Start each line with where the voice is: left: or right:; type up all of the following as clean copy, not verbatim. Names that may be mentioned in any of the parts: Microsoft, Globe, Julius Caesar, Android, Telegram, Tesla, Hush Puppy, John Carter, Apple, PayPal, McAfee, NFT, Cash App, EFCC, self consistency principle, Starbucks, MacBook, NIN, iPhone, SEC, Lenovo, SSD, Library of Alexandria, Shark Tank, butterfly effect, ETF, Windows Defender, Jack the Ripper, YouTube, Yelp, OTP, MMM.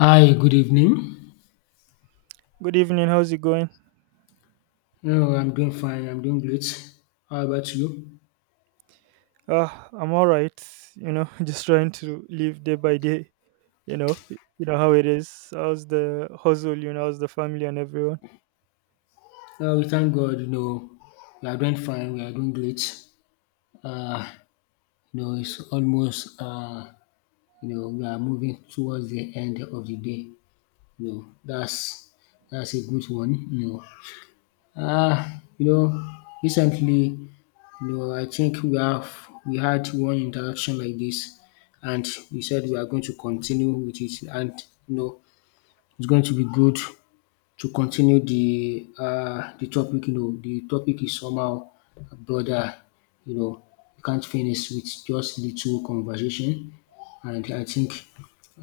left: Hi, good evening.
right: Good evening. How's it going?
left: No, I'm doing fine. I'm doing great. How about you?
right: Uh, I'm all right. You know, just trying to live day by day. You know how it is. How's the hustle? How's the family and everyone?
left: We thank God. We are doing fine. We are doing great. Uh, it's almost. We are moving towards the end of the day. You know, that's that's a good one. Know, uh, you know, Recently, I think we had one interaction like this, and we said we are going to continue with it, and you know, it's going to be good to continue the topic. The topic is somehow broader. you know you can't finish with just little conversation, and I think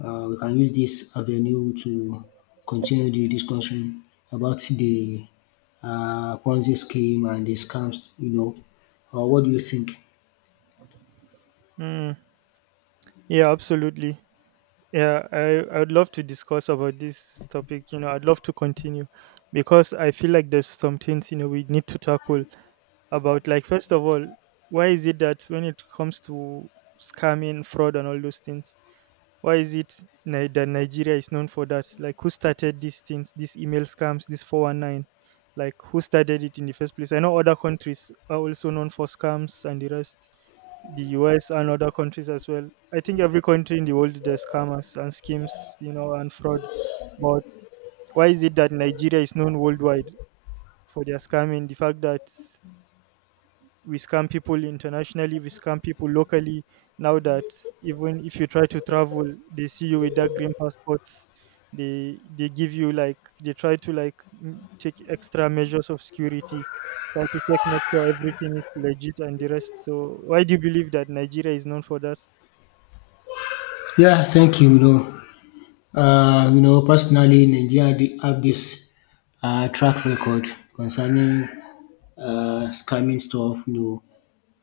left: we can use this avenue to continue the discussion about the Ponzi scheme and the scams. Or what do you think?
right: Mm, yeah, absolutely. Yeah, I would love to discuss about this topic. I'd love to continue because I feel like there's some things we need to tackle about. Like, first of all, why is it that when it comes to scamming, fraud, and all those things, why is it that Nigeria is known for that? Like, who started these things, these email scams, this 419? Like, who started it in the first place? I know other countries are also known for scams and the rest, the US and other countries as well. I think every country in the world, there's scammers and schemes, and fraud. But why is it that Nigeria is known worldwide for their scamming? The fact that we scam people internationally, we scam people locally, now that even if you try to travel, they see you with that green passport, they give you like, they try to like take extra measures of security, try to check, make sure everything is legit and the rest. So why do you believe that Nigeria is known for that?
left: Yeah, thank you. Personally, Nigeria did have this track record concerning scamming stuff. Know,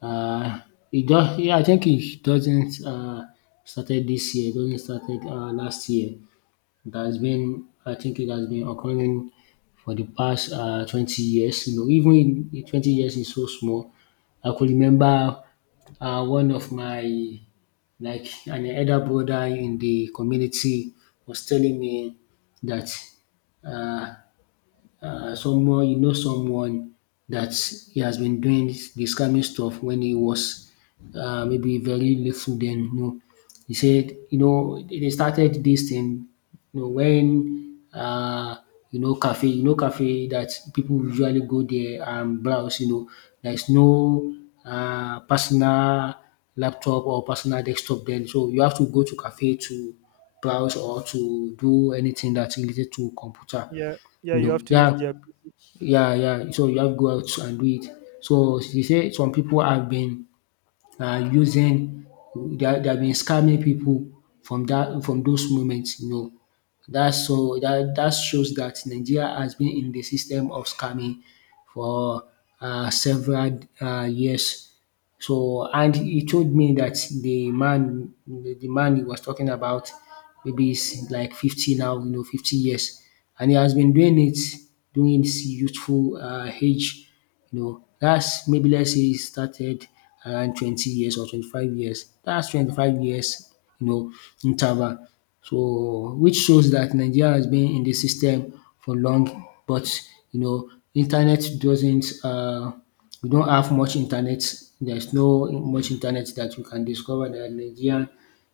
left: uh, it does. Yeah, I think it doesn't started this year. It doesn't started last year. It has been. I think it has been occurring for the past 20 years. Even in 20 years is so small. I could remember one of my like an elder brother in the community was telling me that uh, someone. Someone that he has been doing this kind of stuff when he was maybe very little then. He said they started this thing when cafe. Cafe that people usually go there and browse. There's no personal laptop or personal desktop then, so you have to go to cafe to browse or to do anything that's related to computer.
right: Yeah, yeah, you have to use
left: Yeah,
right: their.
left: yeah. So you have to go out and do it. So she say some people have been using, they have been scamming people from that, from those moments. That's so that shows that Nigeria has been in the system of scamming for several years. So, and he told me that the man he was talking about, maybe he's like 50 now, you know, 50 years. And he has been doing it during his youthful age. That's, maybe let's say he started around 20 years or 25 years. That's 25 years, you know, interval. So which shows that Nigeria has been in the system for long, but internet doesn't we don't have much internet. There's no much internet that you can discover that Nigerian,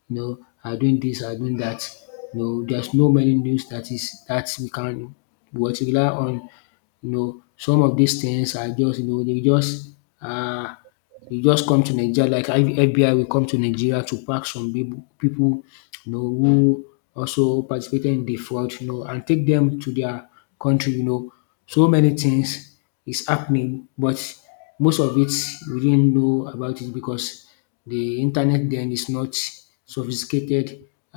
left: you know, are doing this, are doing that. There's no many news that is that we can what rely on. Some of these things are just they just are. You just come to Nigeria like FBI will come to Nigeria to pack some people who also participated in the fraud, and take them to their country. So many things is happening, but most of it we didn't know about it because the internet then is not sophisticated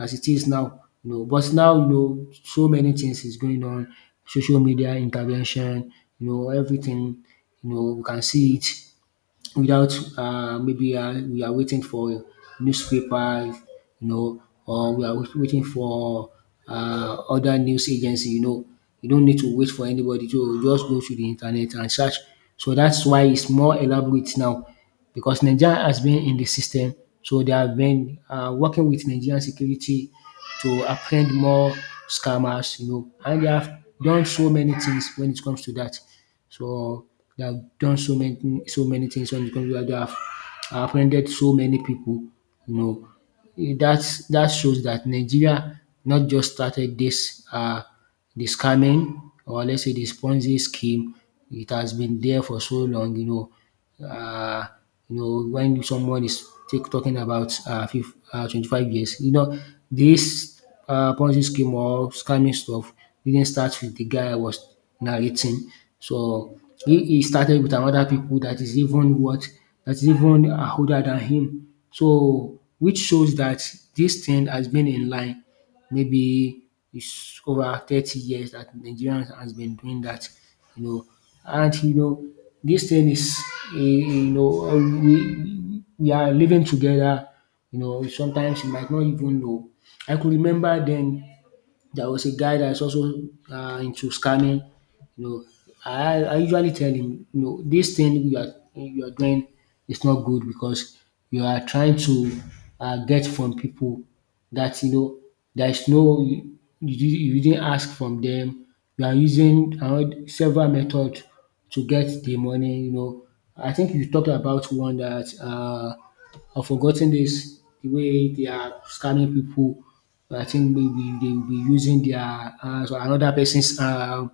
left: as it is now. But now so many things is going on, social media intervention, everything, we can see it without maybe we are waiting for newspaper, or waiting for other news agency. You know. You don't need to wait for anybody to just go to the internet and search. So that's why it's more elaborate now because Nigeria has been in the system. So they have been working with Nigerian security to apprehend more scammers, and they have done so many things when it comes to that. So they have done so many things when it comes to that. They have apprehended so many people. You know, that's, that shows that Nigeria not just started this the scamming, or let's say the Ponzi scheme. It has been there for so long. Uh, when someone is talking about 25 years, this Ponzi scheme or scamming stuff didn't start with the guy was narrating. So he started with another people that is even what that is even are older than him. So which shows that this thing has been in line, maybe it's over 30 years that Nigerians has been doing that. you know. And this thing is we are living together, sometimes you might not even know. I could remember then there was a guy that's also into scamming. You know, I usually tell him, this thing you are doing is not good because you are trying to get from people that there is no you, you didn't ask from them. You are using several methods to get the money. I think you talked about one that I've forgotten this the way they are scamming people. I think maybe they will be using their so another person's uh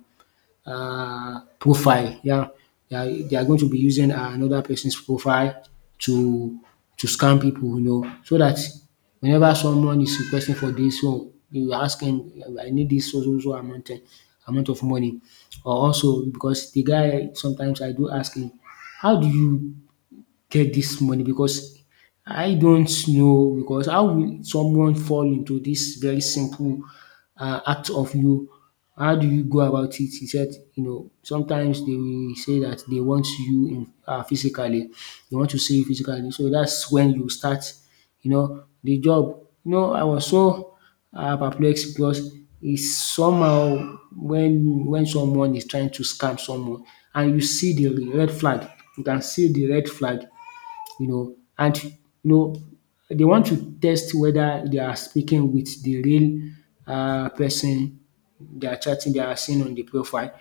left: uh profile. Yeah, they are going to be using another person's profile to to scam people. So that whenever someone is requesting for this, one you ask him, I need this so so so amount, amount of money. Or also because the guy, sometimes I do ask him, how do you get this money? Because I don't know, because how will someone fall into this very simple act of you, how do you go about it? He said, sometimes they will say that they want you in physically, they want to see you physically, so that's when you start the job. I was so perplexed because it's somehow when someone is trying to scam someone and you see the red flag, you can see the red flag. And know they want to test whether they are speaking with the real person they are chatting, they are seeing on the profile.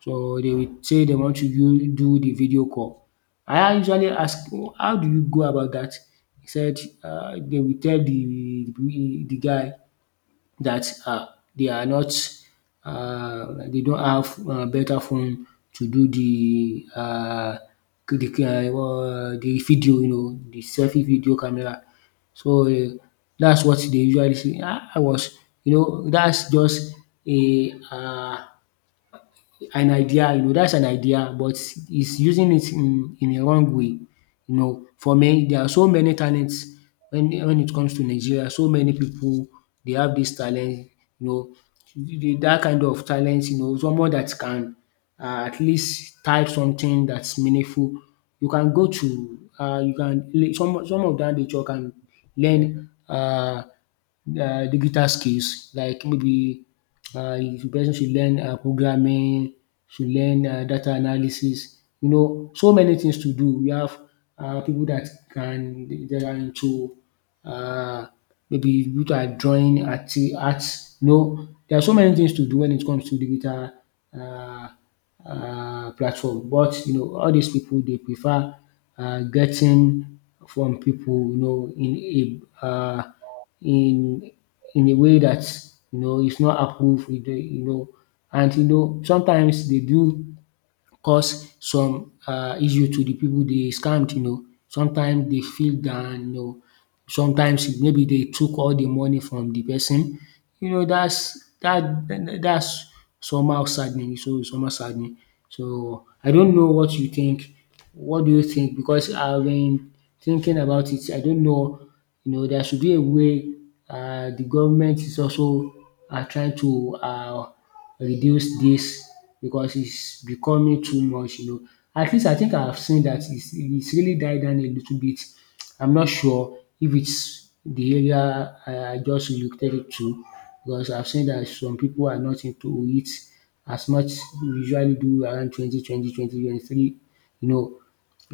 left: So they will say they want to use do the video call. I usually ask, "Oh, how do you go about that?" He said they will tell the guy that they are not they don't have better phone to do the the video, the selfie video camera. So that's what they usually see. I was, that's just a an idea, that's an idea, but he's using it in a wrong way. For me, there are so many talents when it comes to Nigeria. So many people they have this talent. You know, that kind of talent. Someone that can at least type something that's meaningful. You can go to you can some of that nature can learn. Digital skills like maybe the person should learn programming, should learn data analysis, so many things to do. We have people that can, that are into uh, maybe people that are drawing art, arts, there are so many things to do when it comes to digital uh, platform. But all these people they prefer getting from people in a in in a way that it's not approved. And sometimes they do cause some issue to the people they scammed. Sometimes they feel down, sometimes maybe they took all the money from the person. That's that that's somehow saddening, so somehow saddening. So I don't know what you think, what do you think? Because I've been thinking about it. I don't know, there should be a way. The government is also trying to reduce this because it's becoming too much. At least I think I have seen that it's really died down a little bit. I'm not sure if it's the area I just relocated to, because I've seen that some people are not into it as much we usually do around 20, 20, 20, 23. you know.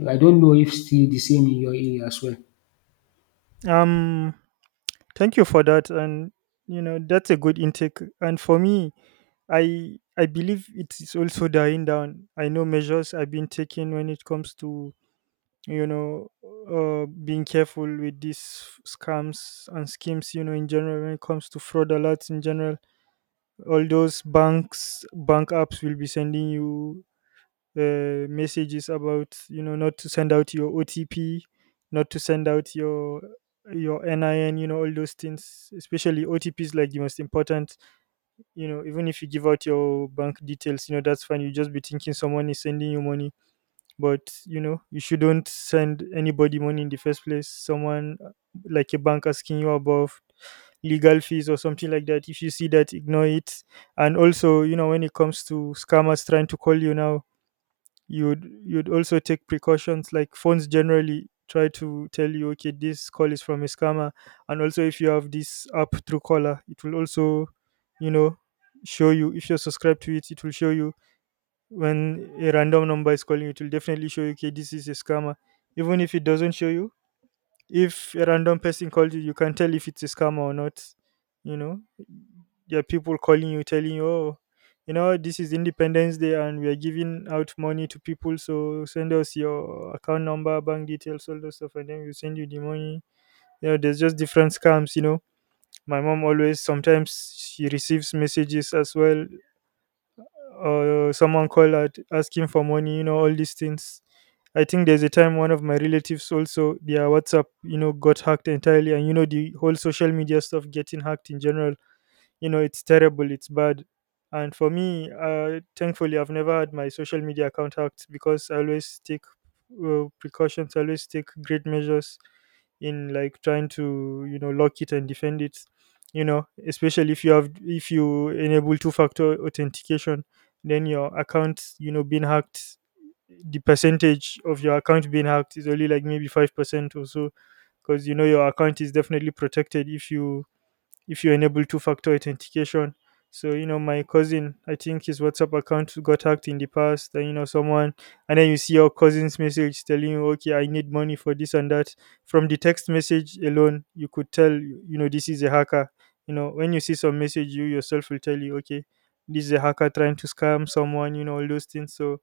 left: I don't know if still the same in your area as well.
right: Um thank you for that. And that's a good intake, and for me, I believe it is also dying down. I know measures have been taken when it comes to, being careful with these scams and schemes. You know, in general, when it comes to fraud alerts in general, all those bank apps will be sending you messages about, not to send out your OTP, not to send out your NIN. You know all those things, especially OTPs, like the most important. Even if you give out your bank details, that's fine. You just be thinking someone is sending you money. But you shouldn't send anybody money in the first place. Someone, like a bank, asking you about legal fees or something like that, if you see that, ignore it. And also, you know, when it comes to scammers trying to call you now, you'd also take precautions, like phones generally try to tell you, okay, this call is from a scammer. And also, if you have this app through caller, it will also, you know show you. If you're subscribed to it, it will show you when a random number is calling. It will definitely show you, okay, this is a scammer. Even if it doesn't show you, if a random person calls you, you can tell if it's a scam or not. You know, there are people calling you, telling you, oh, this is Independence Day and we are giving out money to people. So send us your account number, bank details, all those stuff, and then we send you the money. You know, there's just different scams, you know. My mom always, sometimes she receives messages as well, or someone call at asking for money, you know, all these things. I think there's a time one of my relatives also, their WhatsApp, you know, got hacked entirely. And you know, the whole social media stuff getting hacked in general, you know, it's terrible, it's bad. And for me, thankfully I've never had my social media account hacked because I always take precautions. I always take great measures in, like, trying to, you know, lock it and defend it. You know, especially if you have, if you enable two factor authentication, then your account, you know, being hacked, the percentage of your account being hacked is only like maybe 5% or so, because, you know, your account is definitely protected if you, if you enable two-factor authentication. So you know, my cousin, I think his WhatsApp account got hacked in the past, and, you know, someone, and then you see your cousin's message telling you, "Okay, I need money for this and that." From the text message alone, you could tell, you know, this is a hacker. You know, when you see some message, you yourself will tell you, "Okay, this is a hacker trying to scam someone." You know, all those things. So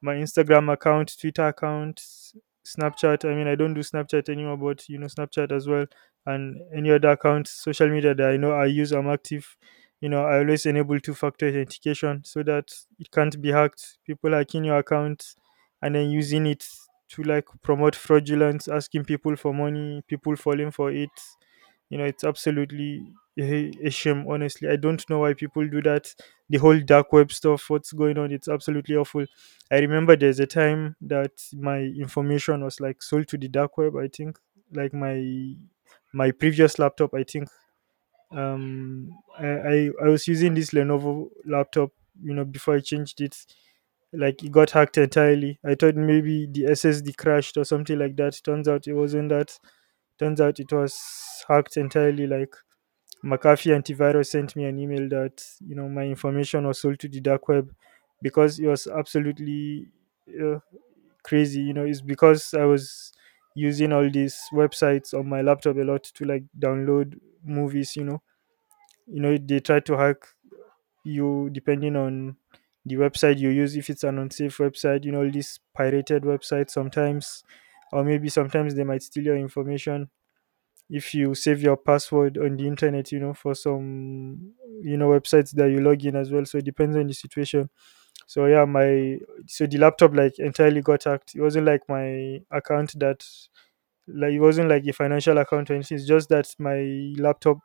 right: my Instagram account, Twitter account, Snapchat. I mean, I don't do Snapchat anymore, but you know, Snapchat as well, and any other accounts, social media that I know I use, I'm active. You know, I always enable two-factor authentication so that it can't be hacked. People hacking your account and then using it to, like, promote fraudulence, asking people for money, people falling for it. You know, it's absolutely a shame. Honestly, I don't know why people do that. The whole dark web stuff, what's going on, it's absolutely awful. I remember there's a time that my information was, like, sold to the dark web. I think, like, my previous laptop. I think um, I was using this Lenovo laptop. You know, before I changed it, like, it got hacked entirely. I thought maybe the SSD crashed or something like that. Turns out it wasn't that. Turns out it was hacked entirely. Like, McAfee antivirus sent me an email that, you know, my information was sold to the dark web, because it was absolutely uh, crazy. You know, it's because I was using all these websites on my laptop a lot to, like, download movies. You know, they try to hack you depending on the website you use. If it's an unsafe website, you know, all these pirated websites sometimes, or maybe sometimes they might steal your information if you save your password on the internet, you know, for some, you know, websites that you log in as well. So it depends on the situation. So yeah, my, so the laptop, like, entirely got hacked. It wasn't like my account that, like, it wasn't like a financial account or anything. It's just that my laptop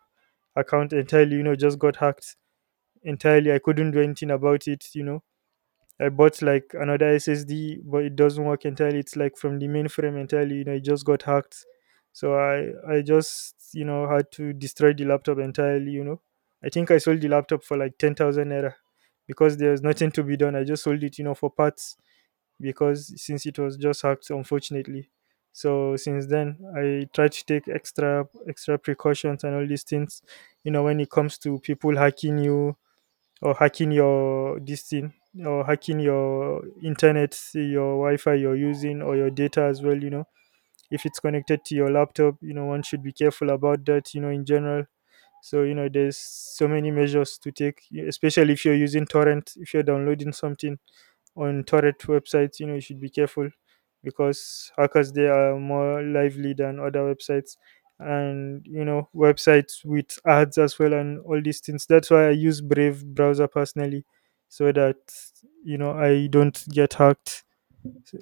right: account entirely, you know, just got hacked entirely. I couldn't do anything about it, you know. I bought, like, another SSD, but it doesn't work entirely. It's like from the mainframe entirely. You know, it just got hacked. So I just, you know, had to destroy the laptop entirely. You know, I think I sold the laptop for, like, 10,000 naira because there's nothing to be done. I just sold it, you know, for parts, because since it was just hacked, unfortunately. So since then, I try to take extra, extra precautions and all these things. You know, when it comes to people hacking you, or hacking your this thing, or hacking your internet, your wi-fi you're using, or your data as well, you know, if it's connected to your laptop, you know, one should be careful about that, you know, in general. So you know, there's so many measures to take, especially if you're using torrent, if you're downloading something on torrent websites, you know, you should be careful, because hackers, they are more lively than other websites. And you know, websites with ads as well, and all these things. That's why I use Brave browser personally, so that, you know, I don't get hacked,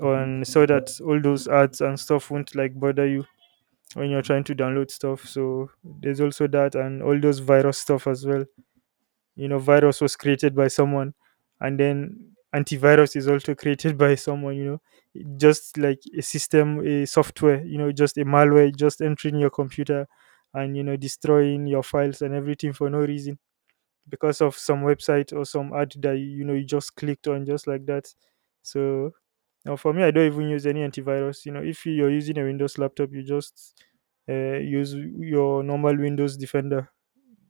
right: and so that all those ads and stuff won't, like, bother you when you're trying to download stuff. So there's also that, and all those virus stuff as well. You know, virus was created by someone, and then antivirus is also created by someone, you know. It just like a system, a software, you know, just a malware just entering your computer and, you know, destroying your files and everything for no reason, because of some website or some ad that, you know, you just clicked on just like that. So now, for me, I don't even use any antivirus. You know, if you're using a Windows laptop, you just use your normal Windows Defender.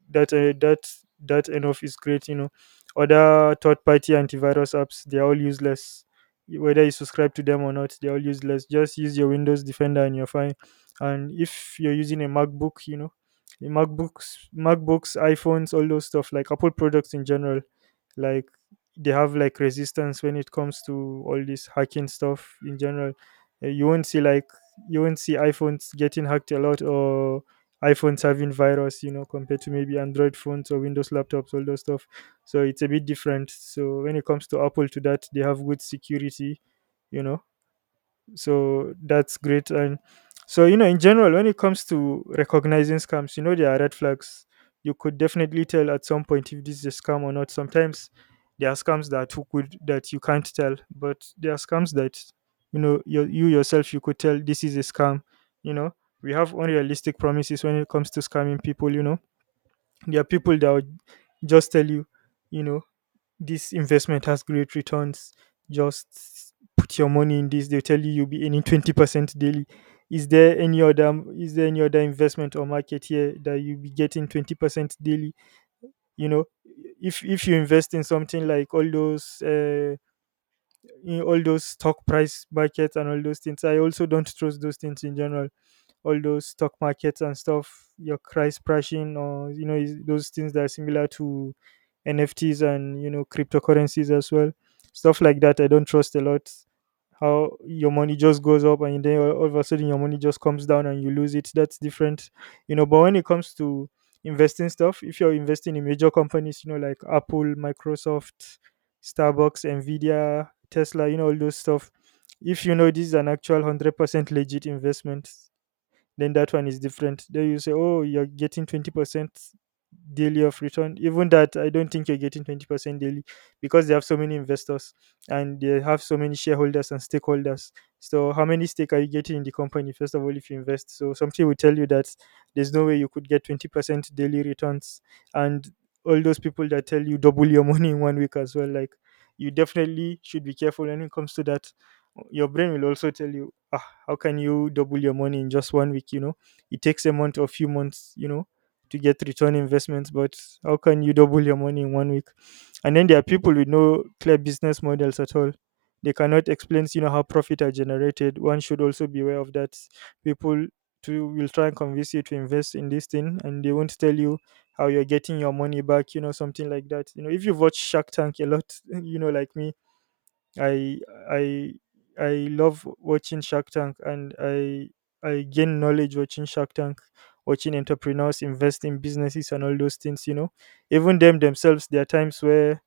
right: That uh, that that enough is great. You know, other third-party antivirus apps, they are all useless. Whether you subscribe to them or not, they're all useless. Just use your Windows Defender and you're fine. And if you're using a MacBook, you know, the MacBooks, iPhones, all those stuff like Apple products in general, like, they have like resistance when it comes to all this hacking stuff in general. You won't see, like, you won't see iPhones getting hacked a lot, or iPhones having virus, you know, compared to maybe Android phones or Windows laptops, all those stuff. So it's a bit different. So when it comes to Apple, to that they have good security, you know so that's great. And so you know, in general, when it comes to recognizing scams, you know there are red flags. You could definitely tell at some point if this is a scam or not. Sometimes there are scams that are too good that you can't tell, but there are scams that, you know, you yourself, you could tell this is a scam, you know. We have unrealistic promises when it comes to scamming people, you know. There are people that will just tell you, you know this investment has great returns. Just put your money in this. They'll tell you you'll be earning 20% daily. Is there any other, is there any other investment or market here that you'll be getting 20% daily? You know, if you invest in something like all those in all those stock price markets and all those things, I also don't trust those things in general, all those stock markets and stuff, your price crashing, or you know those things that are similar to NFTs and, you know, cryptocurrencies as well, stuff like that. I don't trust a lot. How your money just goes up and then all of a sudden your money just comes down and you lose it. That's different, you know. But when it comes to investing stuff, if you're investing in major companies, you know, like Apple, Microsoft, Starbucks, Nvidia, Tesla, you know, all those stuff, if you know this is an actual 100% legit investment, then that one is different. Then you say, oh, you're getting 20% daily of return. Even that, I don't think you're getting 20% daily, because they have so many investors and they have so many shareholders and stakeholders. So, how many stake are you getting in the company, first of all, if you invest? So, something will tell you that there's no way you could get 20% daily returns. And all those people that tell you double your money in 1 week as well, like, you definitely should be careful when it comes to that. Your brain will also tell you, how can you double your money in just 1 week? You know, it takes a month or a few months, you know, to get return investments. But how can you double your money in 1 week? And then there are people with no clear business models at all. They cannot explain, you know, how profit are generated. One should also be aware of that. People to will try and convince you to invest in this thing, and they won't tell you how you're getting your money back, you know, something like that. You know, if you've watched Shark Tank a lot you know, like me, I I I love watching Shark Tank, and I gain knowledge watching Shark Tank, watching entrepreneurs invest in businesses and all those things, you know. Even them themselves, there are times where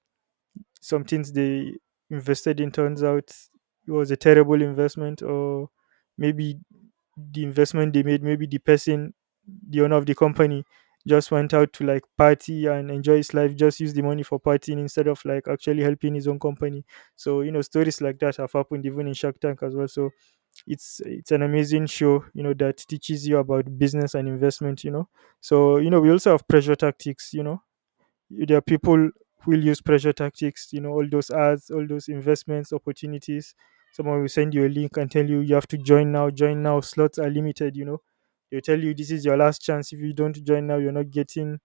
right: some things they invested in turns out it was a terrible investment. Or maybe the investment they made, maybe the person, the owner of the company, just went out to like party and enjoy his life, just use the money for partying instead of like actually helping his own company. So you know, stories like that have happened even in Shark Tank as well. So it's an amazing show, you know, that teaches you about business and investment, you know. So you know, we also have pressure tactics, you know. There are people who will use pressure tactics, you know, all those ads, all those investments, opportunities. Someone will send you a link and tell you, you have to join now, slots are limited, you know. They'll tell you this is your last chance. If you don't join now, you're not getting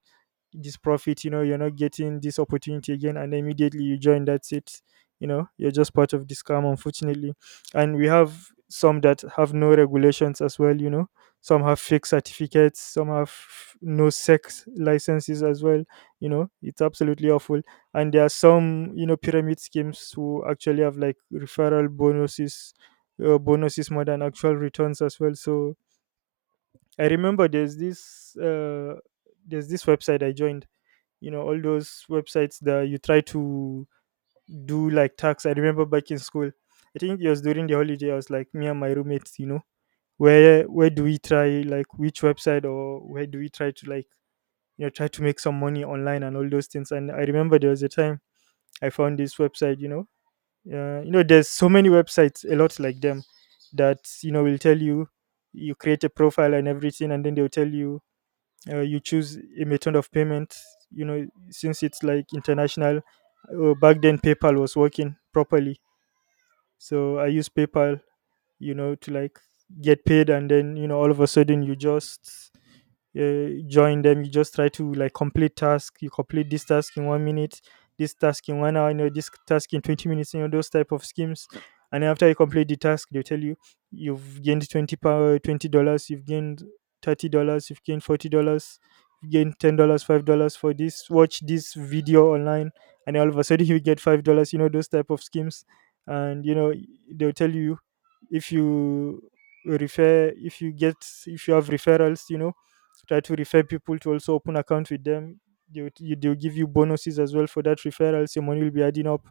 right: this profit, you know, you're not getting this opportunity again. And immediately you join, that's it, you know. You're just part of this scam, unfortunately. And we have some that have no regulations as well, you know. Some have fake certificates, some have no sex licenses as well, you know. It's absolutely awful. And there are some, you know, pyramid schemes who actually have like referral bonuses, bonuses more than actual returns as well. So I remember there's this website I joined, you know, all those websites that you try to do like tax. I remember back in school, I think it was during the holiday, I was like, me and my roommates, you know, where do we try, like which website, or where do we try to like, you know, try to make some money online and all those things. And I remember there was a time I found this website, you know, you know, there's so many websites a lot like them that, you know, will tell you, you create a profile and everything, and then they'll tell you, you choose a method of payment, you know, since it's like international. Back then PayPal was working properly, so I use PayPal, you know, to like get paid. And then, you know, all of a sudden you just join them. You just try to like complete task. You complete this task in 1 minute, this task in 1 hour, you know, this task in 20 minutes, you know, those type of schemes. And then after you complete the task, they tell you you've gained 20 power $20, you've gained $30, you've gained $40, you've gained $10, $5 for this, watch this video online. And then all of a sudden you get $5, you know, those type of schemes. And you know, they'll tell you, if you refer, if you get, if you have referrals, you know, try to refer people to also open account with them, they will, they will give you bonuses as well for that referrals. Your money will be adding up.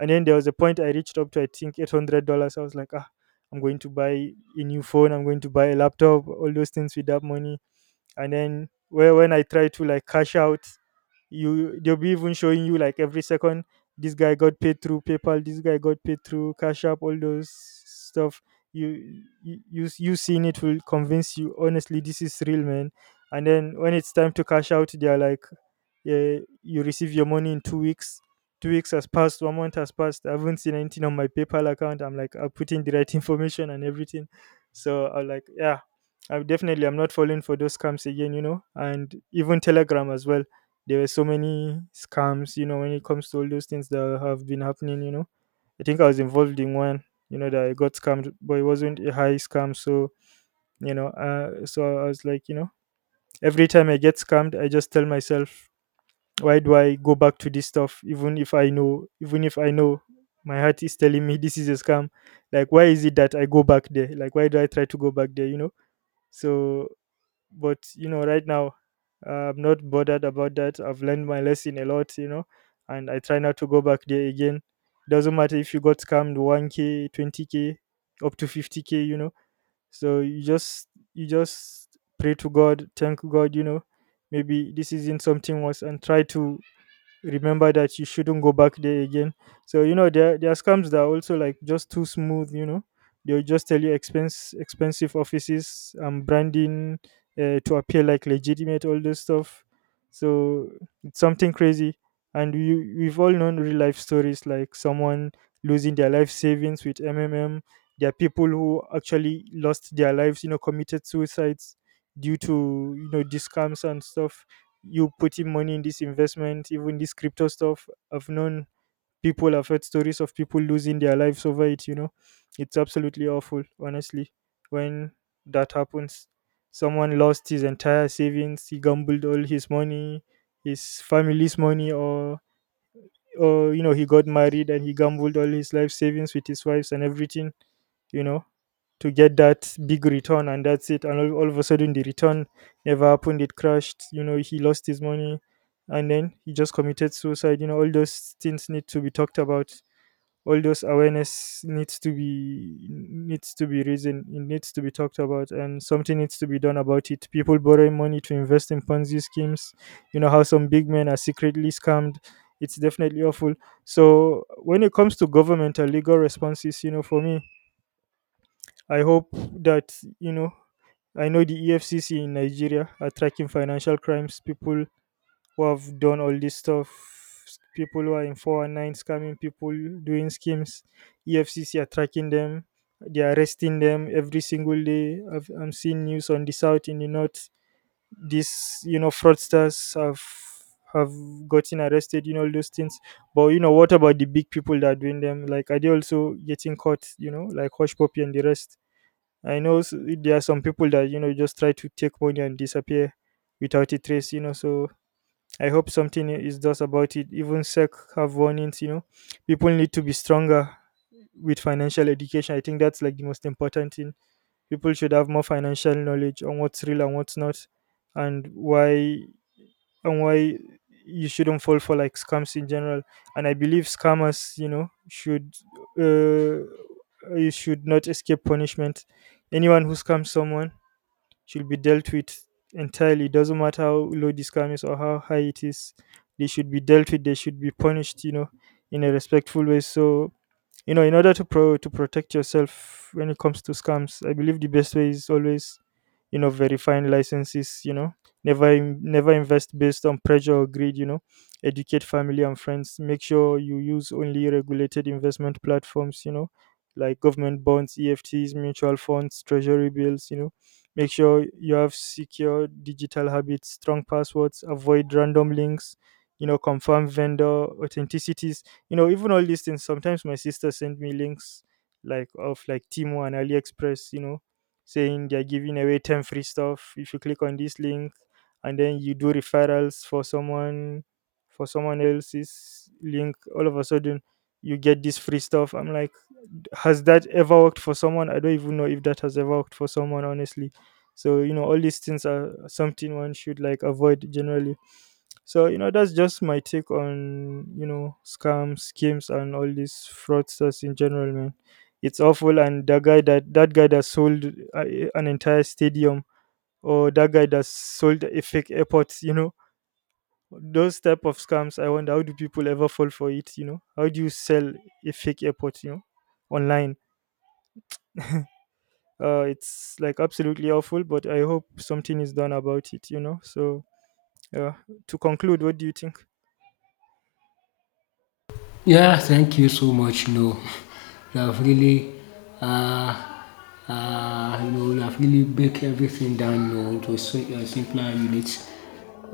right: And then there was a point I reached up to, I think $800. I was like, ah, I'm going to buy a new phone, I'm going to buy a laptop, all those things with that money. And then where when I try to like cash out, you, they'll be even showing you like every second, this guy got paid through PayPal, this guy got paid through Cash App, all those stuff. You seeing it will convince you, honestly, this is real, man. And then when it's time to cash out, they're like, yeah, you receive your money in 2 weeks. 2 weeks has passed, 1 month has passed, I haven't seen anything on my PayPal account. I'm like, I put in the right information and everything. So I'm like, yeah, I'm definitely, I'm not falling for those scams again, you know. And even Telegram as well, there were so many scams, you know, when it comes to all those things that have been happening, you know. I think I was involved in one, you know, that I got scammed, but it wasn't a high scam. So, you know, so I was like, you know, every time I get scammed, I just tell myself, why do I go back to this stuff? Even if I know, even if I know, my heart is telling me this is a scam, like, why is it that I go back there? Like, why do I try to go back there, you know? So, but you know right now, I'm not bothered about that. I've learned my lesson a lot, you know, and I try not to go back there again. Doesn't matter if you got scammed 1K, 20K, up to 50K, you know. So you just, you just pray to God, thank God, you know, maybe this isn't something worse, and try to remember that you shouldn't go back there again. So you know, there are scams that are also like just too smooth. You know, they'll just tell you expense expensive offices and branding, to appear like legitimate, all this stuff. So it's something crazy. And we've all known real life stories like someone losing their life savings with MMM. There are people who actually lost their lives, you know, committed suicides due to, you know, these scams and stuff, you putting money in this investment, even this crypto stuff. I've known people, I've heard stories of people losing their lives over it, you know. It's absolutely awful, honestly, when that happens. Someone lost his entire savings. He gambled all his money, his family's money, or he got married and he gambled all his life savings with his wives and everything, you know to get that big return, and that's it. And all of a sudden the return never happened. It crashed, you know, he lost his money, and then he just committed suicide. You know, all those things need to be talked about. All those awareness needs to be risen. It needs to be talked about, and something needs to be done about it. People borrowing money to invest in Ponzi schemes, you know, how some big men are secretly scammed. It's definitely awful. So when it comes to governmental legal responses, you know, for me, I hope that, you know, I know the EFCC in Nigeria are tracking financial crimes, people who have done all this stuff, people who are in 419 scamming people, doing schemes. EFCC are tracking them. They are arresting them every single day. I'm seeing news on the south, in the north. These, you know, fraudsters have have gotten arrested, you know, all those things. But what about the big people that are doing them? Like, are they also getting caught? You know, like Hush Puppy and the rest? I know there are some people that just try to take money and disappear without a trace. You know, so I hope something is done about it. Even SEC have warnings. You know, people need to be stronger with financial education. I think that's like the most important thing. People should have more financial knowledge on what's real and what's not, and why and why you shouldn't fall for like scams in general. And I believe scammers, you know, should uh, you should not escape punishment. Anyone who scams someone should be dealt with entirely. Doesn't matter how low this scam is or how high it is. They should be dealt with. They should be punished, you know, in a respectful way. So in order to protect yourself when it comes to scams, I believe the best way is always, verifying licenses, never never invest based on pressure or greed, educate family and friends, make sure you use only regulated investment platforms, like government bonds, EFTs, mutual funds, treasury bills, make sure you have secure digital habits, strong passwords, avoid random links, confirm vendor authenticity. Even all these things. Sometimes my sister sent me links, like of like Timo and AliExpress, saying they're giving away 10 free stuff if you click on this link, and then you do referrals for someone, for someone else's link. All of a sudden you get this free stuff. I'm like, has that ever worked for someone? I don't even know if that has ever worked for someone, honestly. So all these things are something one should like avoid generally. So that's just my take on, scams, schemes, and all these fraudsters in general, man. It's awful. And that guy that guy that sold uh, an entire stadium, or that guy that sold a fake airport, you know, those type of scams. I wonder, how do people ever fall for it? You know, how do you sell a fake airport? You know, online. It's like absolutely awful, but I hope something is done about it. Uh, to conclude, what do you think?
left: Yeah, thank you so much. You have really, uh, you have really break everything down, to a a simpler unit.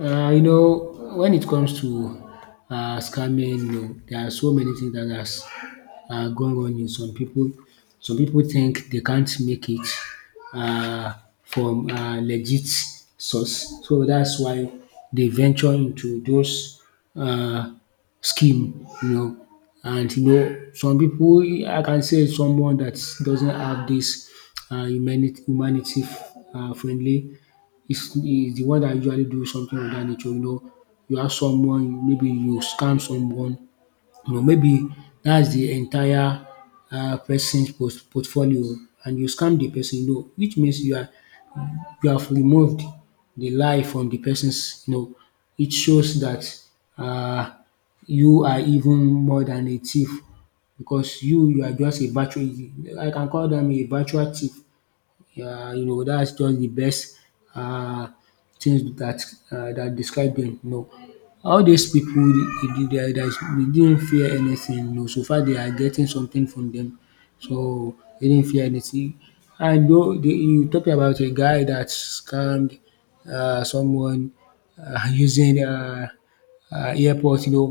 left: You know, when it comes to scamming, there are so many things that has gone wrong in some people. Some people think they can't make it uh, from legit source, so that's why they venture into those uh, scheme, you know. And you know, some people, I can say someone that doesn't have this humanity friendly is the one that usually do something of that nature. You know, you have someone, maybe you scam someone, you know, maybe that's the entire portfolio, and you scam the person, you know, which means you have removed the lie from the person's, you know, it shows that um you are even more than a thief, because you are just a virtual, I can call dem a virtual thief. Yeah, you know, that's just the best uh, things that describe them. You know, all these people, they didn't fear anything. You know, so far they are getting something from them, so they didn't fear anything. And though they, you talking about a guy that scammed someone using airport, you know,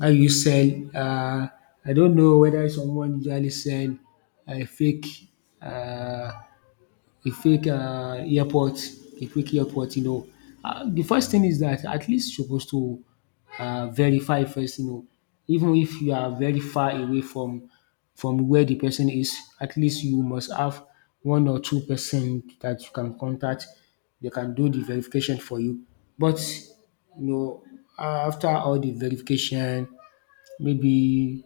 left: how you sell uh, I don't know whether someone usually sell a fake, uh, a fake airport, a fake airport, you know. The first thing is that at least you suppose to verify first, you know, even if you are very far away from where the person is, at least you must have one or two person that you can contact, they can do the verification for you. But you know, after all the verification, maybe,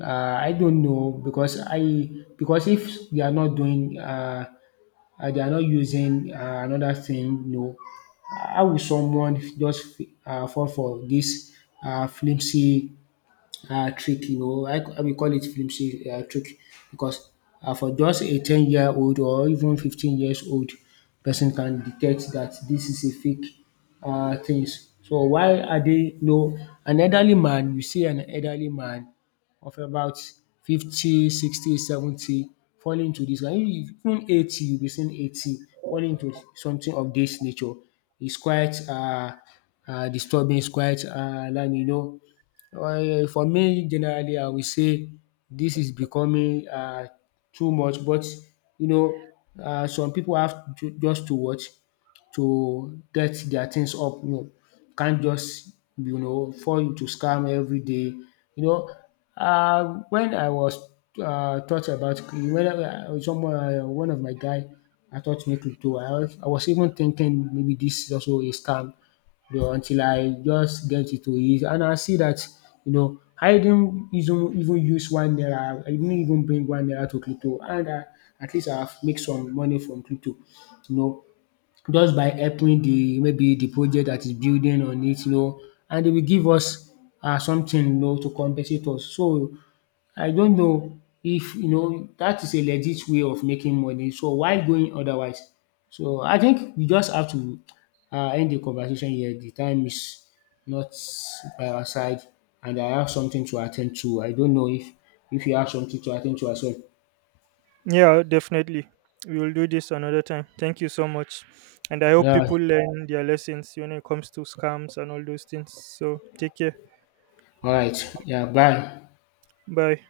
left: um I don't know, because I, because if they are not doing and they are not using another thing. No, how will someone just fall for this flimsy trick? You know, why we call it film trick? Because, for just a 10 year old or even 15 years old person can detect that this is a fake things. So why are they, you know, an elderly man, you see an elderly man of about 50, 60, 70 falling into this, and even 80, you be seeing 80 falling into something of this nature. It's quite disturbing, is quite alarming, you know. Well, for me, generally, I will say this is becoming too much. But you know, some people have to, just to watch, to get their things up. You know, can't just, you know, fall into scam every day. You know, when I was taught about when I, someone one of my guy I taught me crypto. I was even thinking maybe this is also a scam, you know, until I just get into it. And I see that, you know, I didn't even use one naira. I didn't even bring one naira to crypto. And I, at least I've make some money from crypto, you know, just by helping the maybe the project that is building on it, you know, and they will give us something, you know, to compensate us. So I don't know, if you know that is a legit way of making money, so why going otherwise? So I think we just have to end the conversation here. The time is not by our side, and I have something to attend to. I don't know if you have something to attend to as well.
right: Yeah, definitely. We will do this another time. Thank you so much. And I hope
left: Yeah,
right: people learn their lessons when it comes to scams and all those things. So take care.
left: alright. Yeah, bye.
right: Bye.